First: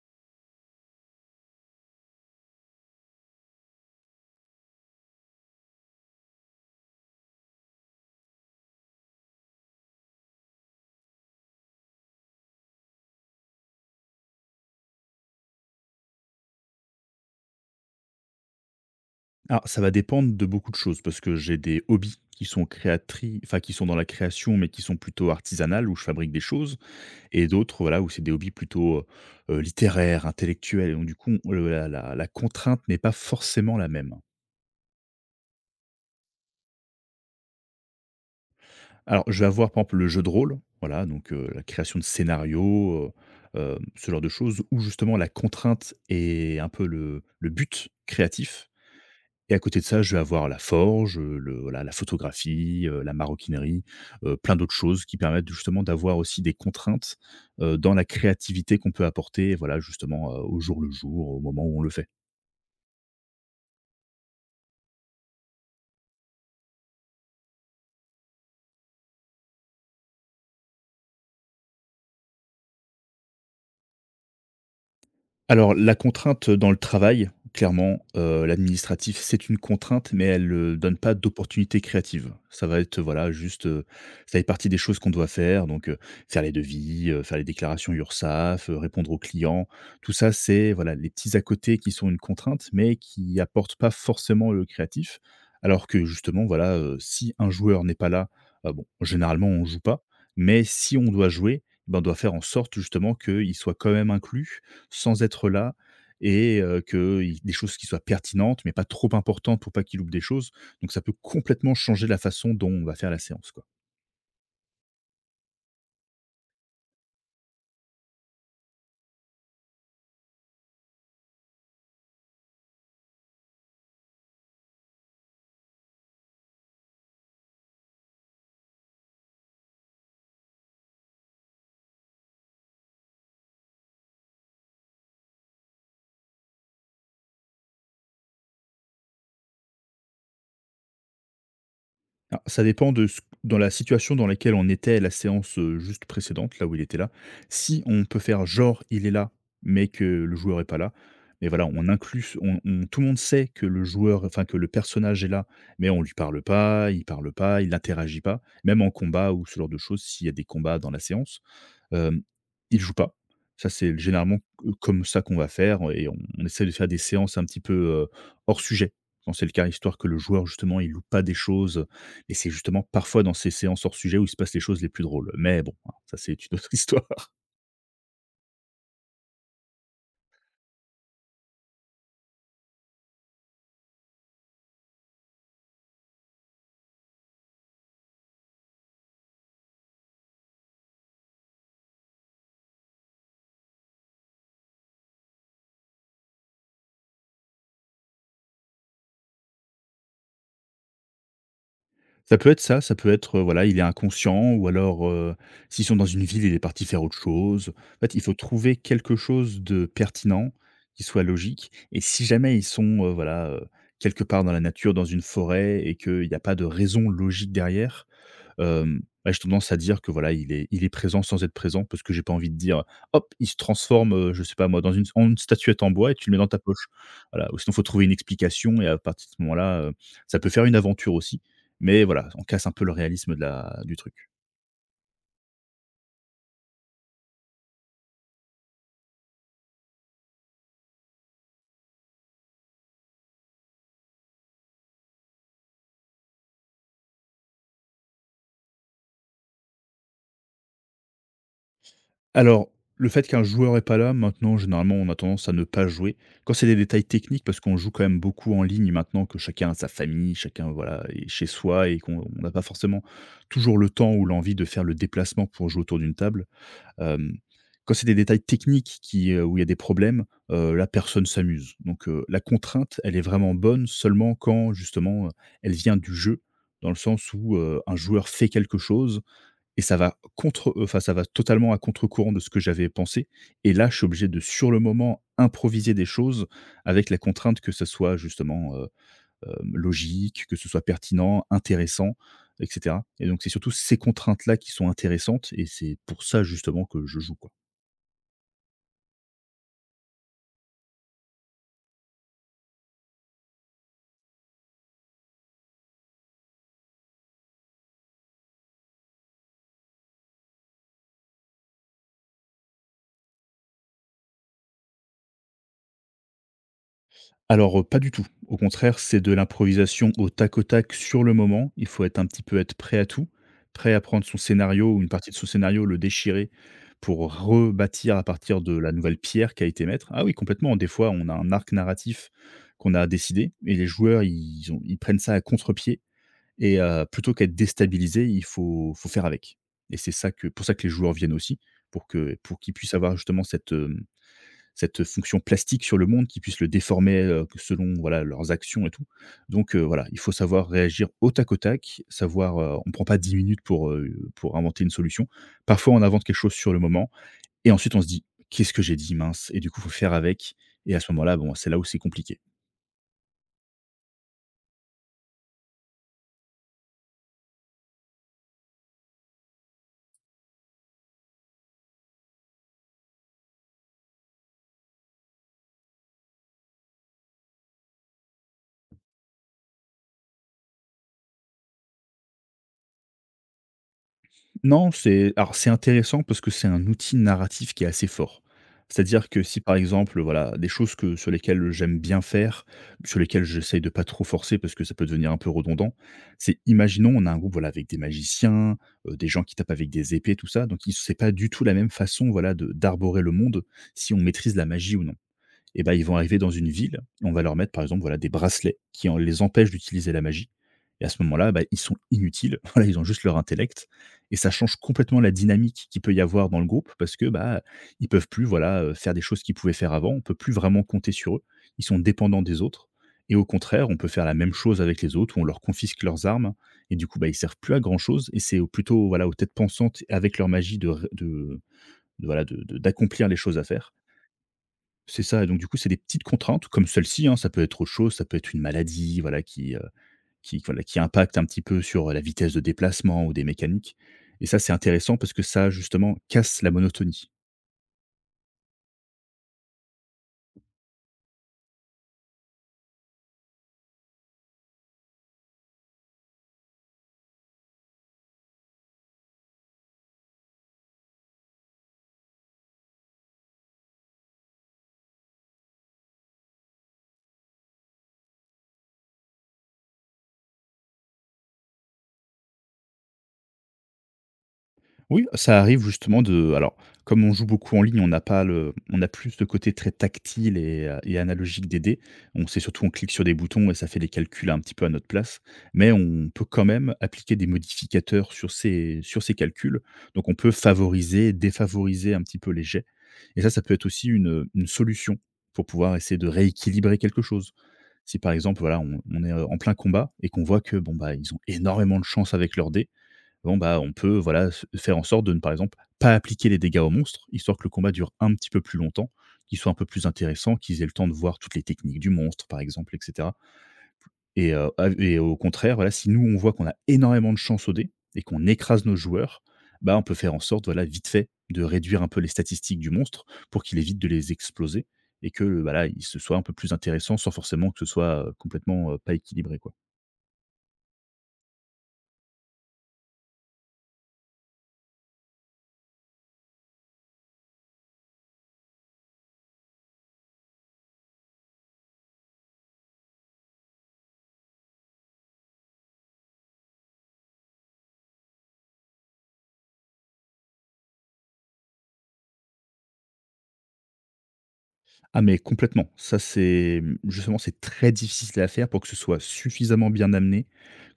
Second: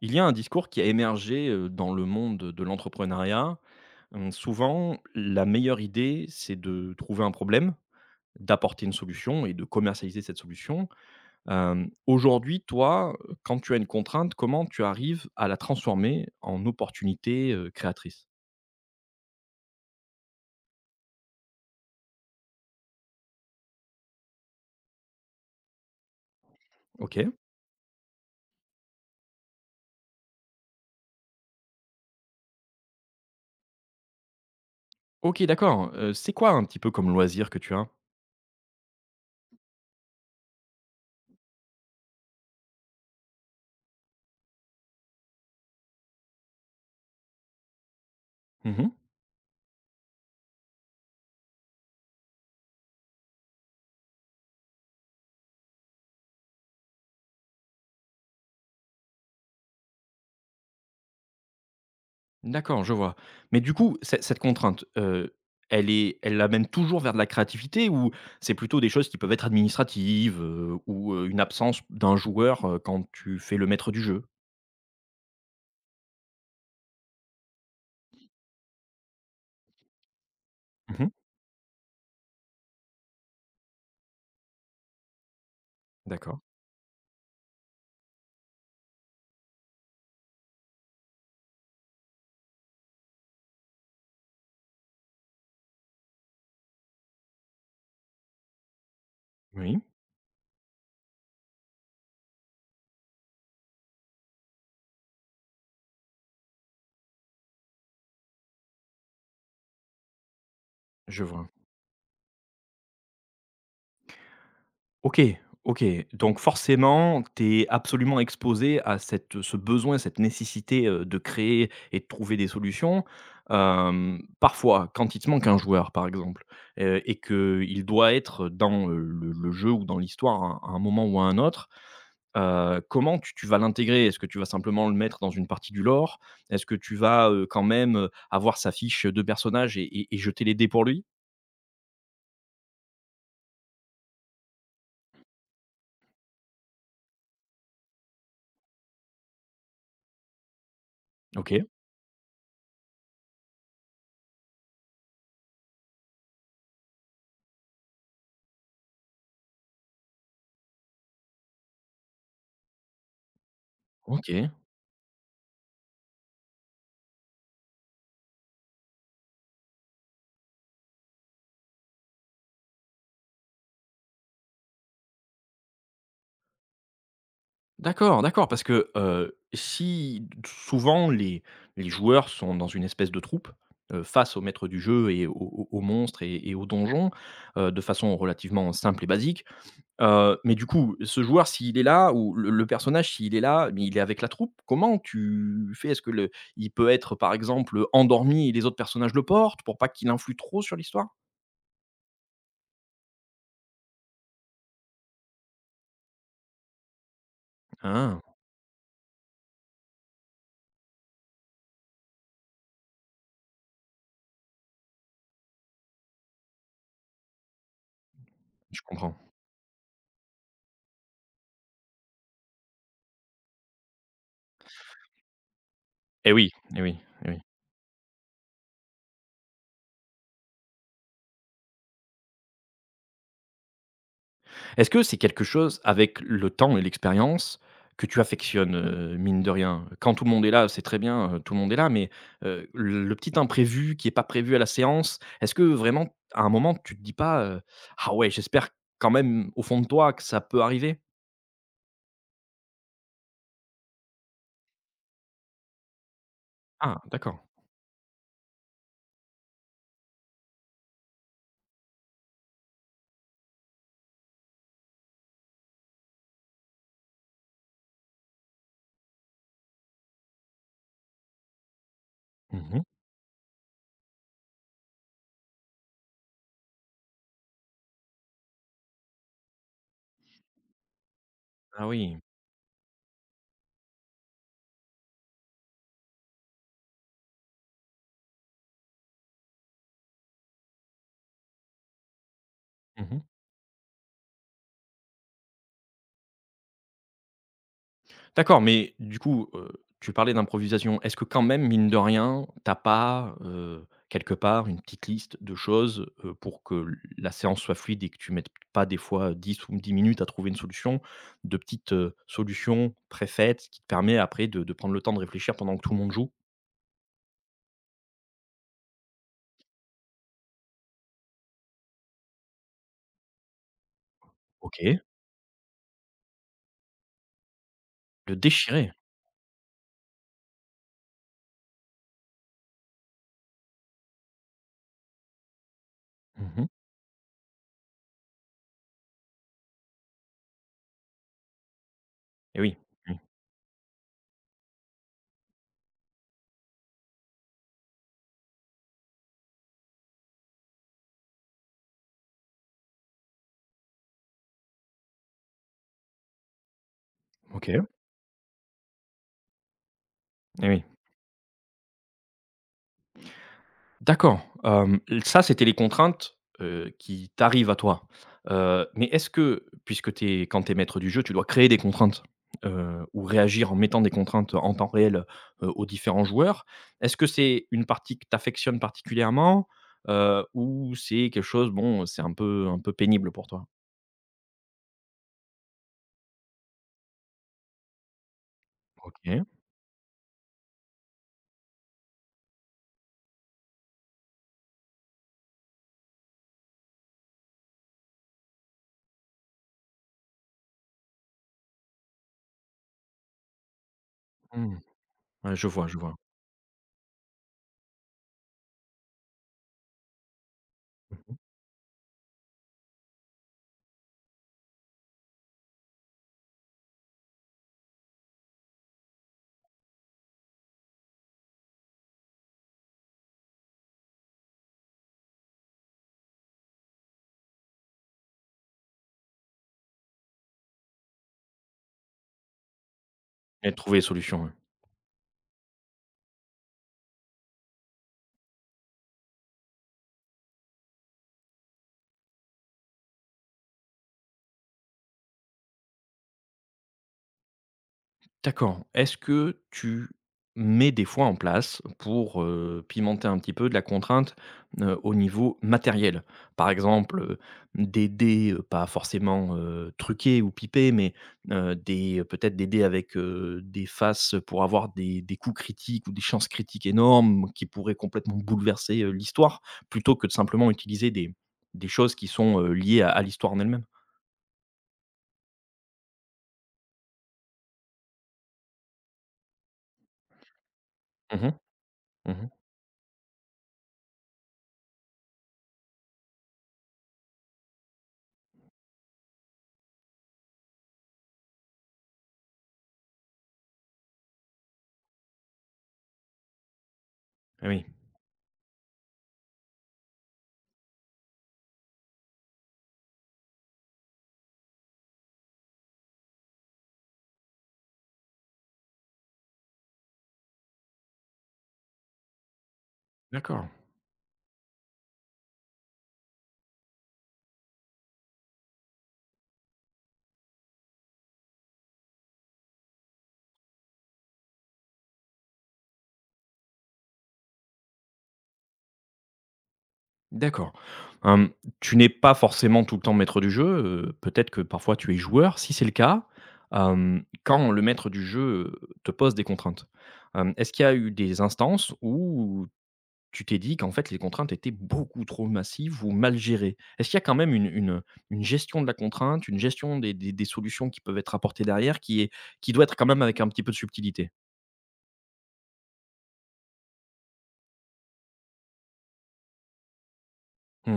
Il y a un discours qui a émergé, dans le monde de l'entrepreneuriat. Souvent, la meilleure idée, c'est de trouver un problème, d'apporter une solution et de commercialiser cette solution. Aujourd'hui, toi, quand tu as une contrainte, comment tu arrives à la transformer en opportunité, créatrice? Alors, ça va dépendre de beaucoup de choses parce que j'ai des hobbies qui sont créatrices, enfin qui sont dans la création, mais qui sont plutôt artisanales, où je fabrique des choses, OK. et d'autres, voilà, où c'est des hobbies plutôt, littéraires, intellectuels, et donc du coup, on- le la la la contrainte n'est pas forcément la même. OK, d'accord, c'est quoi un petit peu comme loisir que tu as? Alors, je vais avoir, par exemple, le jeu de rôle, voilà, donc la création de scénarios, ce genre de choses où justement la contrainte est un peu le but créatif. Mmh. Et à côté de ça, je vais avoir la forge, le voilà, la photographie, la maroquinerie, plein d'autres choses qui permettent justement d'avoir aussi des contraintes, dans la créativité qu'on peut apporter, voilà, justement, au jour le jour, au moment où on le fait. D'accord, je vois. Mais du coup, cette contrainte, elle est elle l'amène toujours vers de la créativité ou c'est plutôt des choses qui peuvent être administratives, ou, une absence d'un joueur, quand tu fais le maître du jeu? Alors, la contrainte dans le travail, clairement, l'administratif, c'est une contrainte, mais elle, donne Mmh. pas d'opportunités créatives. Ça va être, voilà, juste, ça fait partie des choses qu'on doit faire, donc D'accord. faire les devis, faire les déclarations URSSAF, répondre aux clients. Tout ça, c'est, voilà, les petits à côté qui sont une contrainte, mais qui apportent pas forcément le créatif. Alors que justement, voilà, si un joueur n'est pas là, bon, généralement, on joue Oui, pas, mais si on doit jouer, ben, on doit faire en sorte justement qu'il soit quand même inclus sans être là et que qu'il des choses qui soient pertinentes, mais pas trop importantes pour pas qu'il loupe des choses. Donc ça peut je vois. complètement changer la façon dont on va faire la séance, quoi. OK, OK. Donc forcément, tu es absolument exposé à cette ce besoin, cette nécessité, de créer et de trouver des solutions. Parfois, quand il te manque un joueur, par exemple, et qu'il doit être dans, le jeu ou dans l'histoire à un moment ou à un autre, comment tu vas l'intégrer? Est-ce que tu vas simplement le mettre dans une partie du lore? Est-ce que tu vas, quand même, avoir sa fiche de personnage et et jeter les dés pour lui? Alors ça dépend de ce dans la situation dans laquelle on était à la séance, juste précédente, là où il était là. Si on peut faire genre il est là, mais que le joueur est pas là, mais OK, voilà, on inclut on tout le monde sait que le joueur enfin que le personnage est là, mais on lui parle pas, il n'interagit pas, même en combat ou ce genre de choses, s'il y a des combats dans la séance. Hem, il joue pas. Ça, c'est généralement OK. c comme ça qu'on va faire et on essaie de faire des séances un petit peu, heu, hors sujet, quand c'est le cas, histoire que le joueur justement, il loupe pas des choses, et c'est justement parfois dans ces séances hors sujet où il se passe les choses les plus drôles. Mais bon, hein, ça c'est une autre histoire. D'accord, d'accord, parce que, si souvent les joueurs sont dans une espèce de troupe, face au maître du jeu et aux aux monstres et aux donjons, de façon relativement simple et basique, mais du coup, ce joueur s'il est là ou le personnage s'il est là, mais il est avec la troupe, comment tu fais? Est-ce que le il peut être, par exemple, endormi et les autres personnages le portent pour pas qu'il influe trop sur l'histoire? Ça peut être ça, ça peut être, voilà, il est inconscient ou alors, s'ils sont dans une ville, il est parti faire autre chose. En fait, il Ah, faut trouver quelque chose de pertinent, qui soit logique et si jamais ils sont, quelque part dans la nature, dans une forêt et qu'il n'y a pas de raison logique derrière. je comprends. Bah, j'ai tendance à dire que, voilà, il est présent sans être présent parce que j'ai pas envie de dire: «Hop, il se transforme, je sais pas moi, dans une en une statuette en bois et tu Eh le mets dans oui, ta eh poche». oui, eh oui. Voilà, ou sinon faut trouver une explication et à partir de ce moment-là, ça peut faire une aventure aussi, mais voilà, on casse un peu le réalisme de la du truc. Est-ce que c'est quelque chose avec le temps et l'expérience que tu affectionnes, mine de rien? Quand tout le monde est là, c'est très bien, tout le monde est là, mais, le petit imprévu qui n'est pas prévu à la séance, est-ce que vraiment à un moment tu te dis pas, «Ah ouais, j'espère quand même au fond de toi que ça peut arriver»? Alors, le fait qu'un joueur est pas là, maintenant, généralement, on a tendance à ne pas jouer. Quand c'est des Ah détails d'accord. techniques, parce qu'on joue quand même beaucoup en ligne maintenant, que chacun a sa famille, chacun, voilà, est chez soi et qu'on on n'a pas forcément toujours le temps ou l'envie de faire le déplacement pour jouer autour d'une table. Hem, Quand c'est des détails techniques qui, où il y a des problèmes, là personne s'amuse. Donc, la Mmh. contrainte, elle est vraiment bonne seulement quand justement, elle vient du jeu, dans le sens où, un joueur fait quelque chose et ça va contre enfin ça va totalement à Ah oui. contre-courant de ce que j'avais pensé et là, je suis obligé de sur le moment improviser des choses avec la contrainte que ce soit justement, logique, que ce soit pertinent, intéressant et cetera Mmh. et donc c'est surtout ces contraintes-là qui sont intéressantes et c'est pour ça justement que je joue, quoi. D'accord, mais du coup, tu parlais d'improvisation. Est-ce que quand même, mine de rien, t'as pas, quelque part, une petite liste de choses, pour que l la séance soit fluide et que tu mettes pas des fois 10 minutes à trouver une solution, de petites, solutions préfaites qui te permet après de prendre le temps de réfléchir pendant que tout le monde joue? Alors, pas du tout. Au contraire, c'est de l'improvisation au tac sur le moment. Il faut être un petit peu être prêt à tout, prêt à prendre son scénario OK, ou une partie de son scénario, le déchirer pour rebâtir à de partir de la déchirer. nouvelle pierre qu'a été mettre. Ah oui, complètement, des fois, on a un arc narratif qu'on a décidé et les joueurs, ils prennent ça à contre-pied. Mmh. Et plutôt qu'être déstabilisé, il faut faire avec. Et c'est ça que pour ça que les joueurs viennent aussi, pour Et qu'ils oui, puissent avoir oui, justement cette, cette fonction plastique sur le monde, qu'ils puissent le déformer, selon, voilà, leurs actions et tout. Donc voilà, il faut savoir réagir au tac, savoir, on prend pas 10 minutes pour inventer une solution. Parfois, on invente quelque chose sur le moment et OK, et ensuite on se dit: «Qu'est-ce que j'ai dit mince?» et du coup, faut faire avec oui. et à ce moment-là, bon, c'est là où c'est compliqué. D'accord, ça, c'était les contraintes, qui t'arrivent à toi. Mais est-ce que puisque t'es quand tu es maître du jeu, tu dois créer des contraintes, ou réagir en mettant des contraintes en temps réel, aux différents joueurs. Est-ce que c'est une partie que tu particulièrement, ou c'est quelque chose, bon, c'est un peu pénible pour toi? Non, c'est alors c'est intéressant parce que c'est un outil narratif qui est assez fort. C'est-à-dire que OK. si par exemple, voilà, des choses que sur lesquelles j'aime bien faire, sur lesquelles j'essaye de pas trop forcer parce que ça peut devenir un peu redondant, c'est imaginons on a un groupe voilà avec des magiciens, des gens qui tapent avec des épées tout ça, donc ils c'est pas du tout la même façon voilà de d'arborer le monde si on maîtrise la Mmh. magie ou non. Ouais, Et ben je ils vois vont arriver dans une ville et on va leur mettre par exemple, voilà, des bracelets qui en les empêchent d'utiliser la magie et à ce moment-là, bah, ils sont inutiles. Voilà, ils ont juste leur intellect et ça change complètement la dynamique qu'il peut y avoir dans le groupe parce que, bah, ils peuvent plus, voilà, faire des choses qu'ils pouvaient faire avant. On peut plus vraiment compter sur eux. Ils sont dépendants des autres et au contraire, on peut faire la même chose avec les autres où on leur confisque leurs armes et du coup, bah, ils servent plus à grand-chose et c'est au plutôt, voilà, aux têtes pensantes avec leur magie de voilà, de d'accomplir les choses à et faire. trouver les solutions, ouais. C'est ça et donc du coup, c'est des petites contraintes comme celle-ci, hein, ça peut être autre chose, ça peut être une maladie, voilà, qui, voilà, qui impacte un petit peu sur, la vitesse de déplacement ou des mécaniques et ça, c'est intéressant parce que ça, justement, casse la monotonie. D'accord. Est-ce que tu mets des fois en place pour, pimenter un petit peu de la contrainte, au niveau matériel? Par exemple, des dés, pas forcément, truqués ou pipés, mais, des peut-être des dés avec, des faces pour avoir des coups critiques ou des chances critiques énormes qui pourraient complètement bouleverser, l'histoire, plutôt que de simplement utiliser des choses qui sont, liées à l'histoire en elle-même? Oui, ça arrive justement de alors, comme on joue beaucoup en ligne, on n'a pas le on a plus ce côté très tactile et Mmh mh. analogique des dés. On Mmh sait surtout on clique sur des boutons et ça fait les calculs un petit peu à notre place, mais on peut quand même appliquer des modificateurs sur ces calculs. Donc on peut favoriser, défavoriser un petit peu les jets et ça peut être aussi une solution pour pouvoir essayer de rééquilibrer quelque chose. oui, Si par exemple, voilà, on est, en plein combat et qu'on voit que bon, bah, ils ont énormément de chance avec leurs dés. Bon, bah, on peut, voilà, se faire en sorte de ne, par exemple, pas appliquer les dégâts au monstre histoire que le combat dure un petit peu plus longtemps, qu'il soit un peu plus intéressant, qu'ils aient le temps de voir toutes les techniques du monstre, par exemple, et cetera d'accord. et av et au contraire, voilà, si nous, on voit qu'on a énormément de chance au dé et qu'on écrase nos joueurs, bah, on peut faire en sorte, voilà, vite fait, de réduire un peu les statistiques du monstre pour qu'il évite de les exploser et que, voilà il se soit un peu plus intéressant sans forcément que ce soit, complètement, pas équilibré, quoi. D'accord. Hem, Tu n'es pas forcément tout le temps maître du jeu, peut-être que parfois tu es joueur. Si c'est le cas, quand le maître du jeu te pose des contraintes, est-ce qu'il y a eu des instances où tu t'es dit qu'en fait les contraintes étaient beaucoup trop massives ou mal gérées? Est-ce qu'il y a quand même une gestion de la contrainte, une gestion des solutions qui peuvent être apportées derrière qui doit être quand même avec un petit peu de subtilité? Ah mais complètement, ça c'est justement, c'est très difficile à faire pour que ce soit suffisamment bien amené,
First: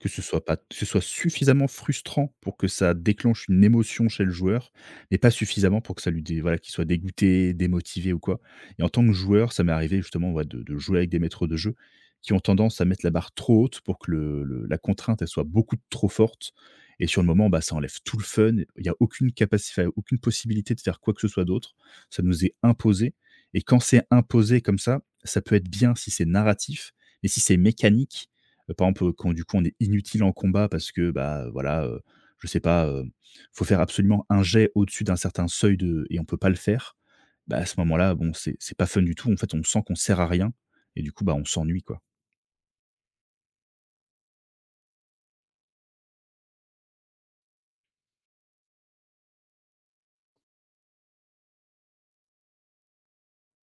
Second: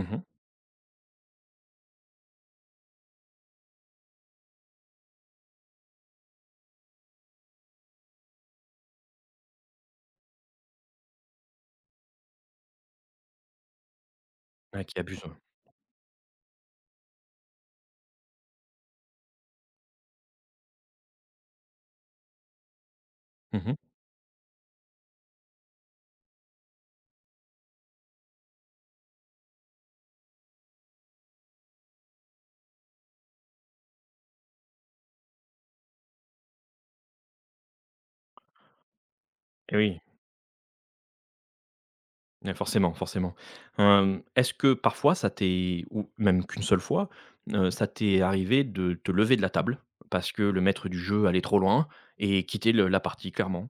que ce soit pas que ce soit suffisamment frustrant pour que ça déclenche une émotion chez le joueur, mais pas suffisamment pour que ça lui dé voilà, qu'il soit dégoûté, démotivé ou quoi. Et en tant que joueur, ça m'est arrivé justement, ouais, de jouer avec des maîtres de jeu qui ont tendance à mettre la barre trop haute pour que le la Ouais, qui contrainte, abuse, elle ouais. soit beaucoup trop forte et sur le moment, bah, ça enlève tout le fun. Il y a aucune capacité, enfin, aucune possibilité de faire quoi que ce soit d'autre. Ça nous est imposé et Mmh. quand c'est imposé comme ça peut être bien si c'est narratif, mais si c'est mécanique, par exemple, quand du coup on est inutile en combat parce que, bah, voilà, je sais pas, faut faire absolument un jet au-dessus d'un certain seuil de et on peut pas le faire, bah, à ce moment-là, bon, c'est pas fun du tout. En fait, on Eh sent qu'on oui. sert à rien et du coup, bah, on s'ennuie, quoi. Ouais, forcément, forcément. Est-ce que parfois ça t'est ou même qu'une seule fois, ça t'est arrivé de te lever de la table parce que le maître du jeu allait trop loin et quitter le la partie clairement?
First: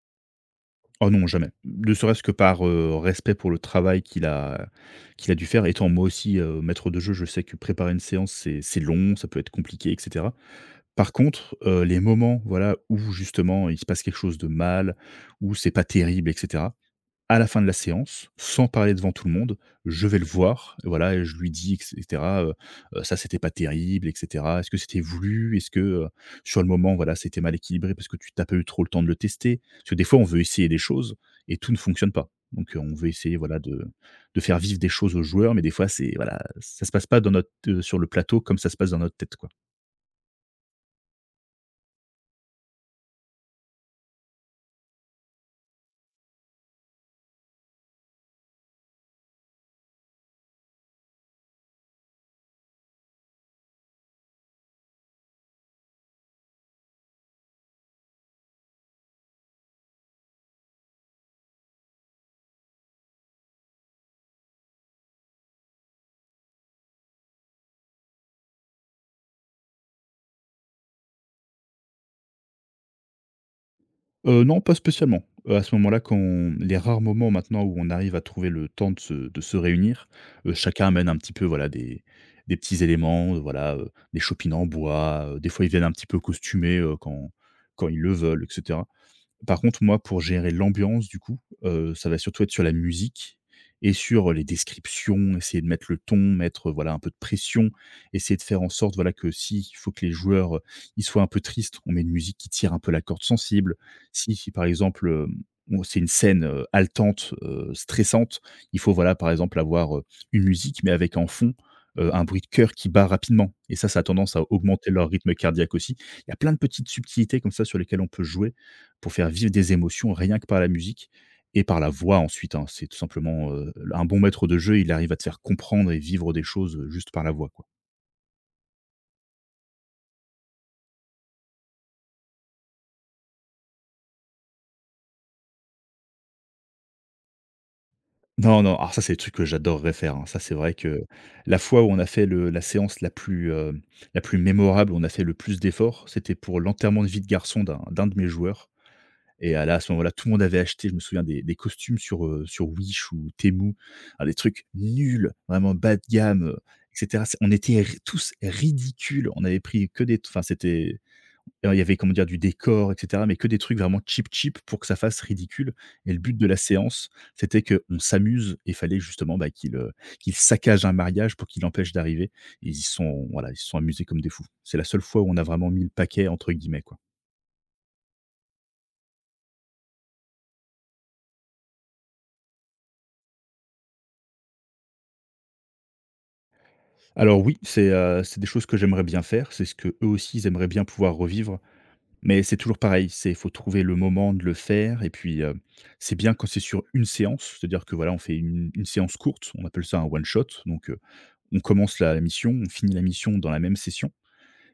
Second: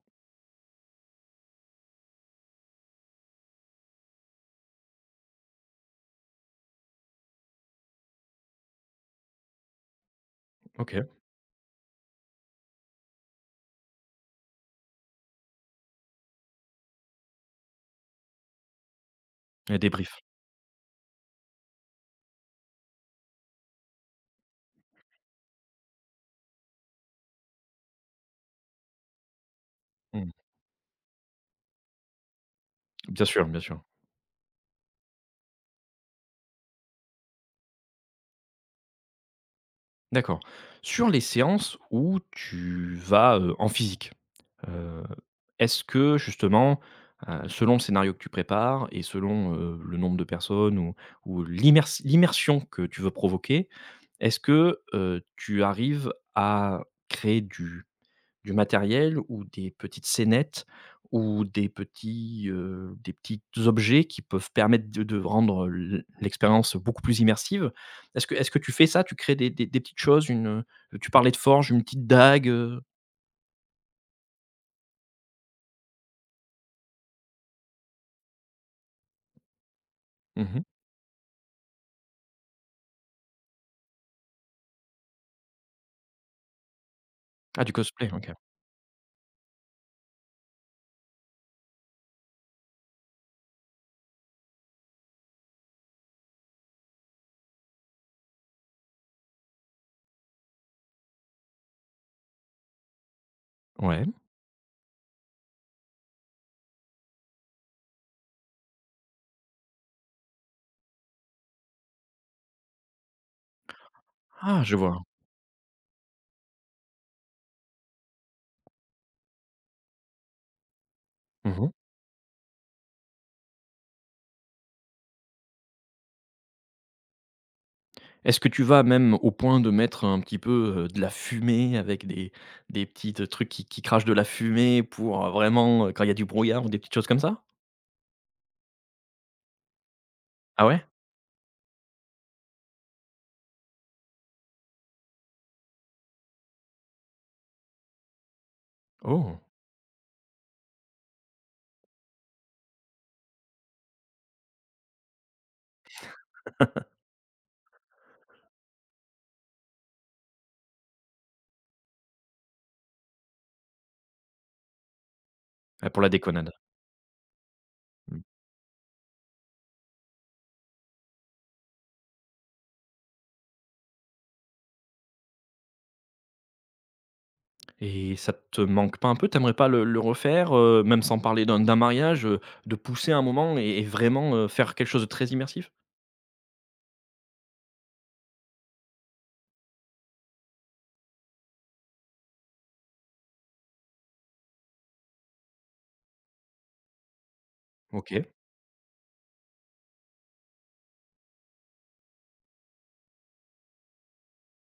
Oh non, jamais. Ne serait-ce que par, respect pour le travail qu'il a dû faire. Étant moi aussi, maître de jeu, je sais que préparer une séance, c'est long, ça peut être compliqué et cetera. OK, Par contre, les moments, voilà, où justement il se passe quelque chose de mal, où c'est pas terrible et cetera, à la fin de la séance, sans parler devant tout le monde, et je vais débrief. le voir, et voilà et je lui dis et cetera, ça c'était pas terrible et cetera. Est-ce que c'était voulu? Est-ce que, sur le moment, voilà, c'était mal équilibré parce que tu pas eu trop le temps de le tester?» Parce que des fois, on Mmh. veut essayer des choses et tout ne fonctionne pas. Donc, on veut Bien essayer, sûr, voilà, bien sûr. de faire vivre des choses aux joueurs, mais des fois, c'est voilà, ça se passe pas dans notre, sur le plateau comme ça se passe dans notre tête, quoi. D'accord. Sur les séances où tu vas, en physique. Heu, Est-ce que justement, selon le scénario que tu prépares et selon, le nombre de personnes ou l'immersion que tu veux provoquer, est-ce que, tu arrives à créer du matériel ou des petites scénettes ou des petits objets qui peuvent permettre de rendre l'expérience beaucoup plus immersive? Est-ce que tu fais ça? Tu crées des petites choses, une, tu parlais de forge, une petite dague, Non, pas spécialement. À ce moment-là, quand on les rares moments maintenant où on arrive à trouver le temps de se réunir, Mmh. chacun amène un petit peu, voilà, des petits éléments, voilà, des chopines en bois, des fois ils viennent un petit peu costumés, quand Ah, du quand ils cosplay, le OK. veulent etc. Par contre, moi, pour gérer l'ambiance, du coup, ça va surtout être sur la musique et sur les descriptions, essayer de mettre le ton, mettre, voilà, un peu de pression, essayer de faire en sorte, voilà, que si il faut que les joueurs, ils soient un peu tristes, on met une musique qui tire un peu la corde sensible. Ouais. Si si, par exemple, on c'est une scène, haletante, stressante, il faut, voilà, par exemple, avoir, une musique, mais avec en fond, un bruit de cœur qui bat rapidement et ça a tendance à Ah, je augmenter vois. leur rythme cardiaque aussi. Il y a plein de petites subtilités comme ça sur lesquelles on peut jouer pour faire vivre des émotions rien que par la musique et Mmh. par la voix ensuite, hein. C'est tout simplement, un bon maître de jeu, il arrive à te faire comprendre et vivre des choses, juste par la voix, quoi. Est-ce que tu vas même au point de mettre un petit peu, de la fumée avec des petits trucs qui crachent de la fumée pour, vraiment, quand il y a du brouillard ou des petites choses comme ça? Non, non, alors ça, c'est le truc que j'adorerais faire, hein. Ça, c'est Ah vrai ouais? que la fois où on a fait le la séance la plus, la plus mémorable, on a fait le plus d'efforts, c'était pour l'enterrement de vie de garçon d'un de mes joueurs. Oh! Et à là, à ce moment-là, tout le monde avait acheté, je me souviens, des costumes sur, sur Wish ou Temu. Alors des trucs nuls, vraiment bas de gamme, et cetera. C'est on était ri tous ridicules. On avait pris que des enfin, c'était alors il y avait, comment dire, du décor, et cetera, mais que des trucs vraiment cheap, cheap pour que ça fasse ridicule. Ah, pour la Et le but de déconnade. la séance, c'était qu'on Mmh. s'amuse et fallait justement, bah, qu'ils saccagent un mariage pour qu'ils l'empêchent d'arriver. Et ils y sont voilà, ils se sont amusés comme des fous. C'est la seule fois où on a vraiment «mis le paquet» entre guillemets, quoi. Et ça te manque pas un peu? Tu aimerais pas le refaire, même sans parler d'un mariage, de pousser un moment et vraiment, faire quelque chose de très immersif? Alors oui, c'est des choses que j'aimerais bien faire, c'est ce que eux aussi ils aimeraient bien pouvoir revivre, mais c'est toujours pareil, c'est faut trouver le moment de le faire et puis, c'est bien quand c'est sur une séance, c'est-à-dire que voilà, on OK. fait une séance courte, on appelle ça un one shot donc, on commence la mission, on finit la mission dans la même session.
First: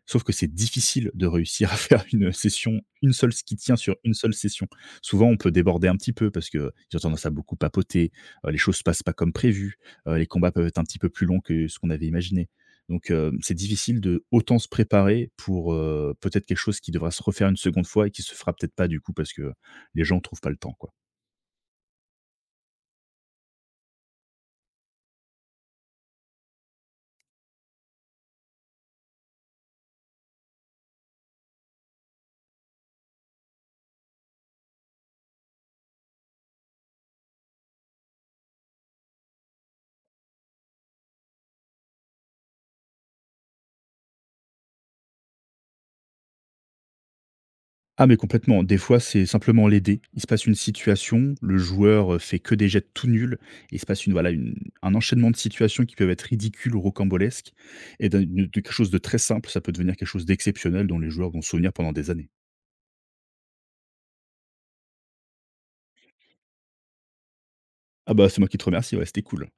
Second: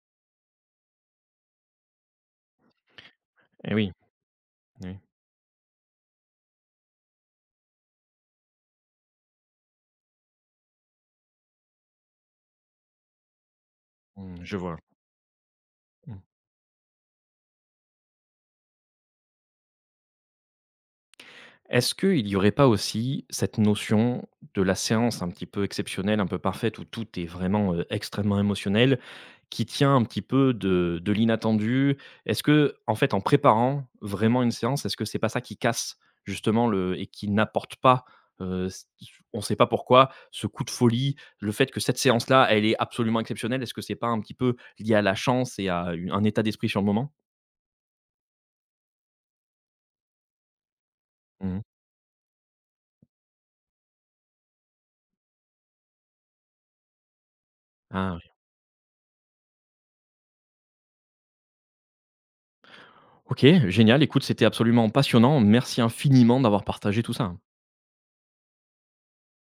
Sauf que c'est difficile de réussir à faire une seule ce qui Eh tient oui, sur une seule session. oui. Souvent, on peut déborder un petit peu parce qu'ils ont tendance à beaucoup papoter, les choses se passent pas comme prévu, les combats peuvent être un petit peu plus longs que ce qu'on avait imaginé. Donc, c'est difficile de Mmh, je autant se vois. préparer pour, Mmh. peut-être quelque chose qui devra se refaire une seconde fois et qui se fera peut-être pas du coup parce que les gens trouvent pas le temps, quoi. Est-ce qu'il n'y aurait pas aussi cette notion de la séance un petit peu exceptionnelle, un peu parfaite, où tout est vraiment, extrêmement émotionnel, qui tient un petit peu de l'inattendu? Est-ce que en fait, en préparant vraiment une séance, est-ce que c'est pas ça qui casse justement le et qui n'apporte pas, s on ne sait pas pourquoi, ce coup de folie, le fait que cette séance-là, elle est absolument exceptionnelle? Est-ce que c'est pas un petit peu lié à la chance et à une un état d'esprit sur le moment? Ah mais complètement, des fois c'est simplement l'aider. Il se passe une situation, le Mmh. joueur, fait que des jets tout nuls et il se passe une un enchaînement de situations qui peuvent être ridicules ou rocambolesques et Ah d'un de quelque chose de très simple, ça peut devenir quelque chose d'exceptionnel dont les joueurs vont se souvenir pendant des années. OK, génial. Écoute, c'était absolument passionnant. Merci infiniment d'avoir partagé tout ça. Ah bah, c'est moi qui te remercie, ouais, c'était cool.